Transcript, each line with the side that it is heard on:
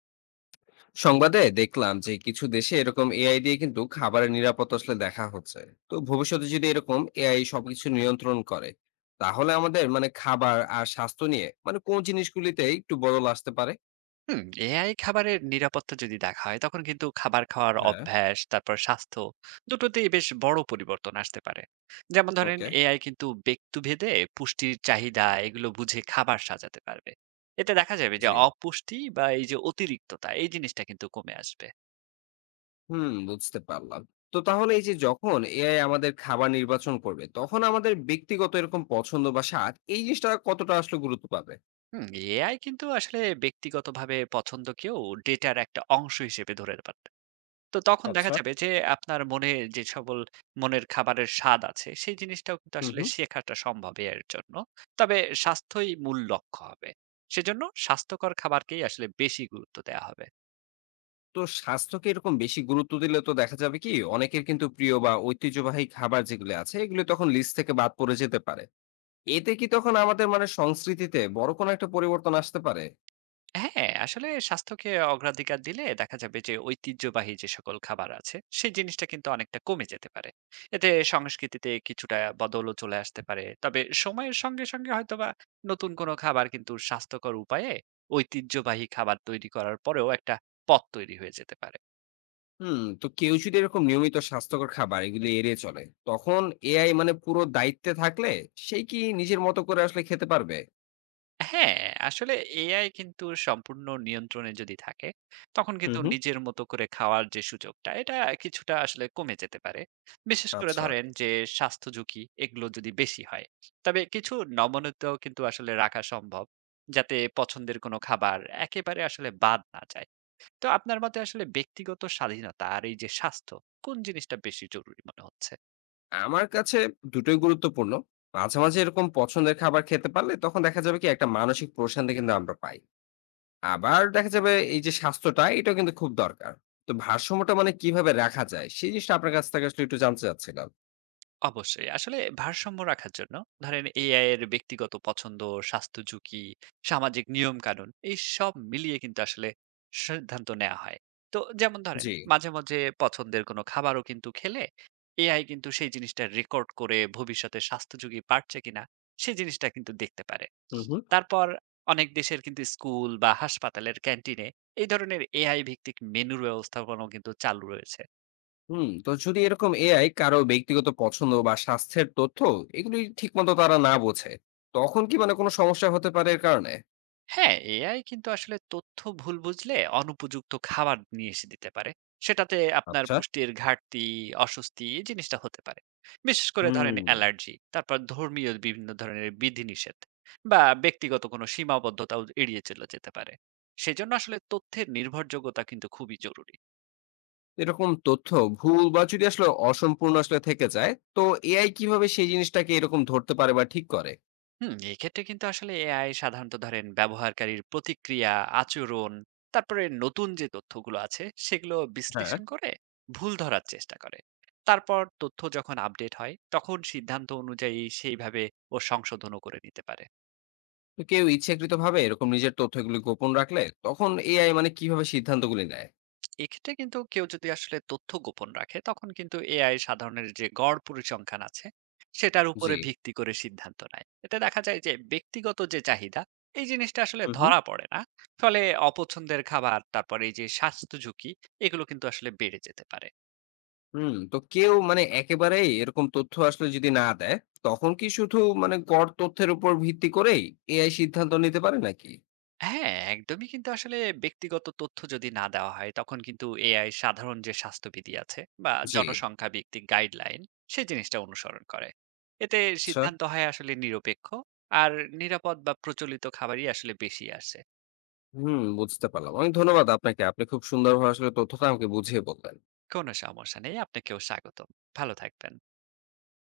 left: সংবাদে দেখলাম যে কিছু দেশে এরকম এআই দিয়ে কিন্তু খাবারের নিরাপত্তা আসলে দেখা হচ্ছে। তো ভবিষ্যতে যদি এরকম এআই সবকিছু নিয়ন্ত্রণ করে, তাহলে আমাদের খাবার আর স্বাস্থ্য নিয়ে কোন জিনিসগুলিতে একটু বদল আসতে পারে?
right: হুম, এআই খাবারের নিরাপত্তা যদি দেখা হয় তখন কিন্তু খাবার খাওয়ার
left: হ্যাঁ।
right: অভ্যাস তারপর স্বাস্থ্য দুটোতেই বেশ বড় পরিবর্তন আসতে পারে। যেমন ধরেন
left: ওকে।
right: এআই কিন্তু ব্যক্তিভেদে পুষ্টির চাহিদা এগুলো বুঝে খাবার সাজাতে পারবে। এতে দেখা যাবে যে
left: জি।
right: অপুষ্টি বা এই যে অতিরিক্ততা এই জিনিসটা কিন্তু কমে আসবে।
left: হুম, বুঝতে পারলাম। তো তাহলে এই যে যখন এআই আমাদের খাবার নির্বাচন করবে, তখন আমাদের ব্যক্তিগত এরকম পছন্দ বা স্বাদ এই জিনিসটা কতটা আসলে গুরুত্ব পাবে?
right: হুম এআই কিন্তু আসলে ব্যক্তিগতভাবে পছন্দকেও ডেটার একটা অংশ হিসেবে ধরে পারে। তো তখন দেখা
left: আচ্ছা।
right: যাবে যে আপনার মনে যে সকল মনের খাবারের স্বাদ আছে সেই জিনিসটাও কিন্তু
left: হুম
right: আসলে
left: হুম
right: শেখাটা সম্ভব এর জন্য। তবে স্বাস্থ্যই মূল লক্ষ্য হবে। সেজন্য স্বাস্থ্যকর খাবারকেই আসলে বেশি গুরুত্ব দেয়া হবে।
left: তো স্বাস্থ্যকে এরকম বেশি গুরুত্ব দিলে তো দেখা যাবে কি অনেকের কিন্তু প্রিয় বা ঐতিহ্যবাহী খাবার যেগুলো আছে এগুলো তখন লিস্ট থেকে বাদ পড়ে যেতে পারে। এতে কি তখন আমাদের সংস্কৃতিতে বড় কোনো একটা পরিবর্তন আসতে পারে?
right: হ্যাঁ, আসলে স্বাস্থ্যকে অগ্রাধিকার দিলে দেখা যাবে যে ঐতিহ্যবাহী যে সকল খাবার আছে সেই জিনিসটা কিন্তু অনেকটা কমে যেতে পারে। এতে সংস্কৃতিতে কিছুটা বদলও চলে আসতে পারে। তবে সময়ের সঙ্গে, সঙ্গে হয়তোবা নতুন কোনো খাবার কিন্তু স্বাস্থ্যকর উপায়ে ঐতিহ্যবাহী খাবার তৈরি করার পরেও একটা পথ তৈরি হয়ে যেতে পারে।
left: হুম. তো কেউ যদি এরকম নিয়মিত স্বাস্থ্যকর খাবার এগুলি এড়িয়ে চলে, তখন এআই পুরো দায়িত্বে থাকলে, সে কি নিজের মতো করে আসলে খেতে পারবে?
right: হ্যাঁ, আসলে এআই কিন্তু সম্পূর্ণ নিয়ন্ত্রণে যদি থাকে, তখন
left: হুম
right: কিন্তু
left: হুম
right: নিজের মতো করে খাওয়ার যে সুযোগটা, এটা কিছুটা আসলে কমে যেতে পারে। বিশেষ করে
left: আচ্ছা।
right: ধরেন যে স্বাস্থ্য ঝুঁকি, এগুলো যদি বেশি হয়। তবে কিছু নমনীয়তাও কিন্তু আসলে রাখা সম্ভব, যাতে পছন্দের কোনো খাবার একেবারে আসলে বাদ না যায়। তো আপনার মতে আসলে ব্যক্তিগত স্বাধীনতা আর এই যে স্বাস্থ্য, কোন জিনিসটা বেশি জরুরি মনে হচ্ছে?
left: আমার কাছে দুটোই গুরুত্বপূর্ণ। মাঝে মাঝে এরকম পছন্দের খাবার খেতে পারলে তখন দেখা যাবে কি একটা মানসিক প্রশান্তি কিন্তু আমরা পাই। আবার দেখা যাবে এই যে স্বাস্থ্যটা এটাও কিন্তু খুব দরকার। তো ভারসাম্যটা কিভাবে রাখা যায়? সেই জিনিসটা আপনার কাছ থেকে আসলে একটু জানতে চাচ্ছিলাম।
right: অবশ্যই। আসলে ভারসাম্য রাখার জন্য ধরেন AI এর ব্যক্তিগত পছন্দ, স্বাস্থ্য ঝুঁকি, সামাজিক নিয়ম-কানুন এই সব মিলিয়ে কিন্তু আসলে সিদ্ধান্ত নেওয়া হয়। তো যেমন ধরেন
left: জি।
right: মাঝে, মাঝে পছন্দের কোনো খাবারও কিন্তু খেলে AI কিন্তু সেই জিনিসটা রেকর্ড করে ভবিষ্যতে স্বাস্থ্য ঝুঁকি বাড়ছে কিনা সেই জিনিসটা কিন্তু দেখতে পারে।
left: হুম, হুম।
right: তারপর অনেক দেশের কিন্তু স্কুল বা হাসপাতালের ক্যান্টিনে এই ধরনের AI ভিত্তিক মেনুর ব্যবস্থাপনাও কিন্তু চালু রয়েছে।
left: হুম, তো যদি এরকম এআই কারো ব্যক্তিগত পছন্দ বা স্বাস্থ্যের তথ্য এগুলি ঠিকমতো তারা না বোঝে, তখন কি কোনো সমস্যা হতে পারে এর কারণে?
right: হ্যাঁ, এআই কিন্তু আসলে তথ্য ভুল বুঝলে অনুপযুক্ত খাবার নিয়ে এসে দিতে পারে। সেটাতে আপনার
left: আচ্ছা।
right: পুষ্টির ঘাটতি, অস্বস্তি এই জিনিসটা হতে পারে। বিশেষ করে ধরেন
left: হুম,
right: অ্যালার্জি, তারপর ধর্মীয় বিভিন্ন ধরনের বিধিনিষেধ বা ব্যক্তিগত কোনো সীমাবদ্ধতাও এড়িয়ে চলে যেতে পারে। সেজন্য আসলে তথ্যের নির্ভরযোগ্যতা কিন্তু খুবই জরুরি।
left: এরকম তথ্য ভুল বা যদি আসলে অসম্পূর্ণ আসলে থেকে যায়, তো এআই কিভাবে সেই জিনিসটাকে এরকম ধরতে পারে বা ঠিক করে?
right: এক্ষেত্রে কিন্তু আসলে এআই সাধারণত ধরেন ব্যবহারকারীর প্রতিক্রিয়া, আচরণ, তারপরে নতুন যে তথ্যগুলো আছে সেগুলো
left: হ্যাঁ।
right: বিশ্লেষণ করে ভুল ধরার চেষ্টা করে। তারপর তথ্য যখন আপডেট হয় তখন সিদ্ধান্ত অনুযায়ী সেইভাবে ও সংশোধনও করে নিতে পারে।
left: তো কেউ ইচ্ছাকৃতভাবে এরকম নিজের তথ্যগুলি গোপন রাখলে তখন এআই কিভাবে সিদ্ধান্তগুলি নেয়?
right: এক্ষেত্রে কিন্তু কেউ যদি আসলে তথ্য গোপন রাখে তখন কিন্তু এআই সাধারণের যে গড় পরিসংখ্যান আছে সেটার
left: জি।
right: উপরে ভিত্তি করে সিদ্ধান্ত নেয়। এতে দেখা যায় যে ব্যক্তিগত যে চাহিদা এই জিনিসটা আসলে
left: হুম হুম
right: ধরা পড়ে না। ফলে অপছন্দের খাবার, তারপরে এই যে স্বাস্থ্য ঝুঁকি এগুলো কিন্তু আসলে বেড়ে যেতে পারে।
left: হুম, তো কেউ একেবারেই এরকম তথ্য আসলে যদি না দেয়, তখন কি শুধু গড় তথ্যের উপর ভিত্তি করেই এআই সিদ্ধান্ত নিতে পারে নাকি?
right: হ্যাঁ, একদমই কিন্তু আসলে ব্যক্তিগত তথ্য যদি না দেওয়া হয়, তখন কিন্তু এআই সাধারণ যে স্বাস্থ্যবিধি আছে বা
left: জি।
right: জনসংখ্যা ভিত্তিক গাইডলাইন, সেই জিনিসটা অনুসরণ করে। এতে
left: আচ্ছা।
right: সিদ্ধান্ত হয় আসলে নিরপেক্ষ, আর নিরাপদ বা প্রচলিত খাবারই আসলে বেশি আসে।
left: হুম, বুঝতে পারলাম। অনেক ধন্যবাদ আপনাকে, আপনি খুব সুন্দরভাবে আসলে তথ্যটা আমাকে বুঝিয়ে বললেন।
right: কোনো সমস্যা নেই। আপনাকেও স্বাগতম। ভালো থাকবেন।